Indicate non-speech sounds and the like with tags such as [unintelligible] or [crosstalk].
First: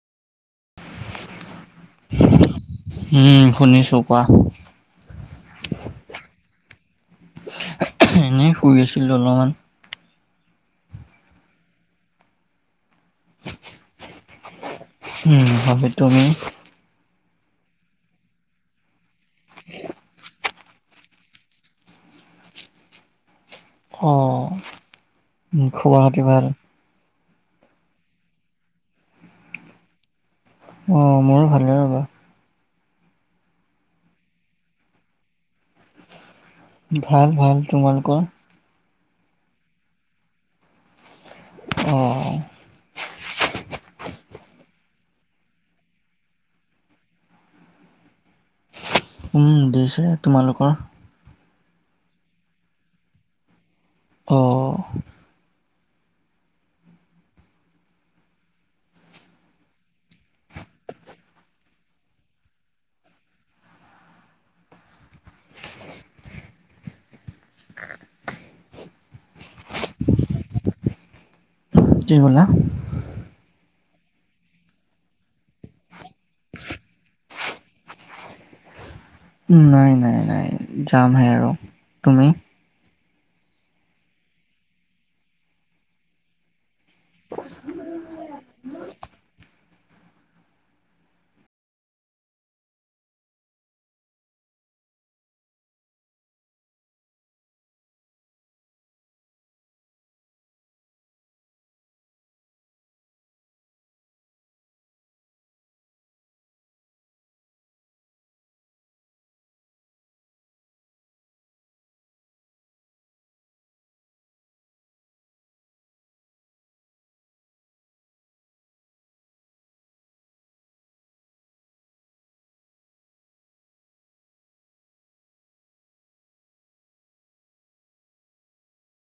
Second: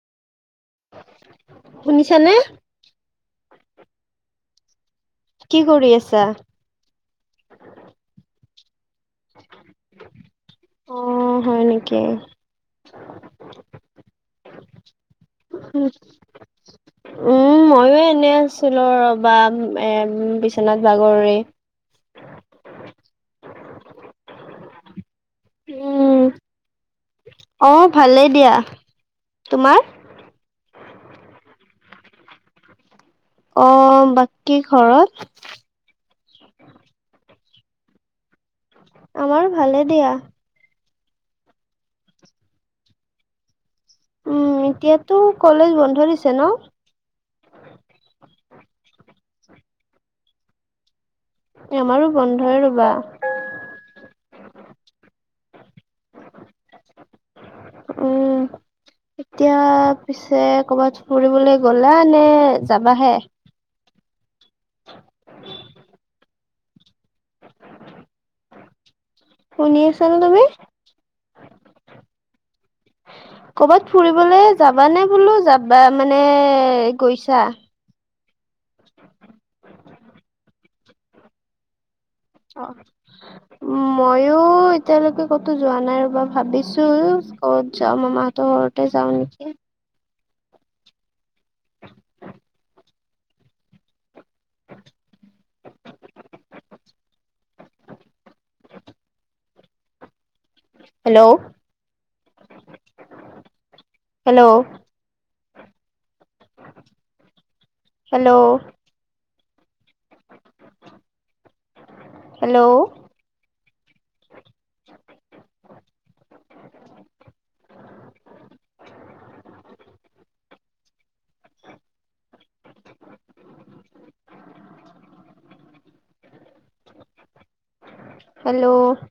শুনিছানে? উম শুনিছো কোৱা কি কৰি আছা? এনেই শুই আছিলো অলপমান। অ হয় নেকি উম ভালে তুমি উম মইয়ো এনে আছিলো ৰবা এ বিচনাত বাগৰি। অ', খবৰ উম। খাতি ভাল? অ', ভালেই দিয়া। তোমাৰ? অ', মোৰো ভালে ৰ'বা। অ', বাকী ঘৰত ভাল ভাল। তোমালোকৰ? আমাৰো ভালে দিয়া। অ'। উম এতিয়াতো কলেজ বন্ধ দিছে ন। উম দিছে। তোমালোকৰ আমাৰো বন্ধই ৰবা। অ উম। [unintelligible] এতিয়া পিছে কবাত ফুৰিবলে গ'লা নে যাবাহে? [unintelligible] উ [unintelligible] শুনি আছানে তুমি? কি ক'লা কবাত ফুৰিবলে যাবা নে বোলো যাবা মানে গৈছা? নাই নাই নাই যামহে আৰু। তুমি অ মইও এতিয়ালৈকে কতো যোৱা নাই ৰবা ভাবিছো। কৰবাত যাম মামাহঁতৰ ঘৰতে যাওঁ নেকি। [unintelligible] Hello hello. Hello hello hello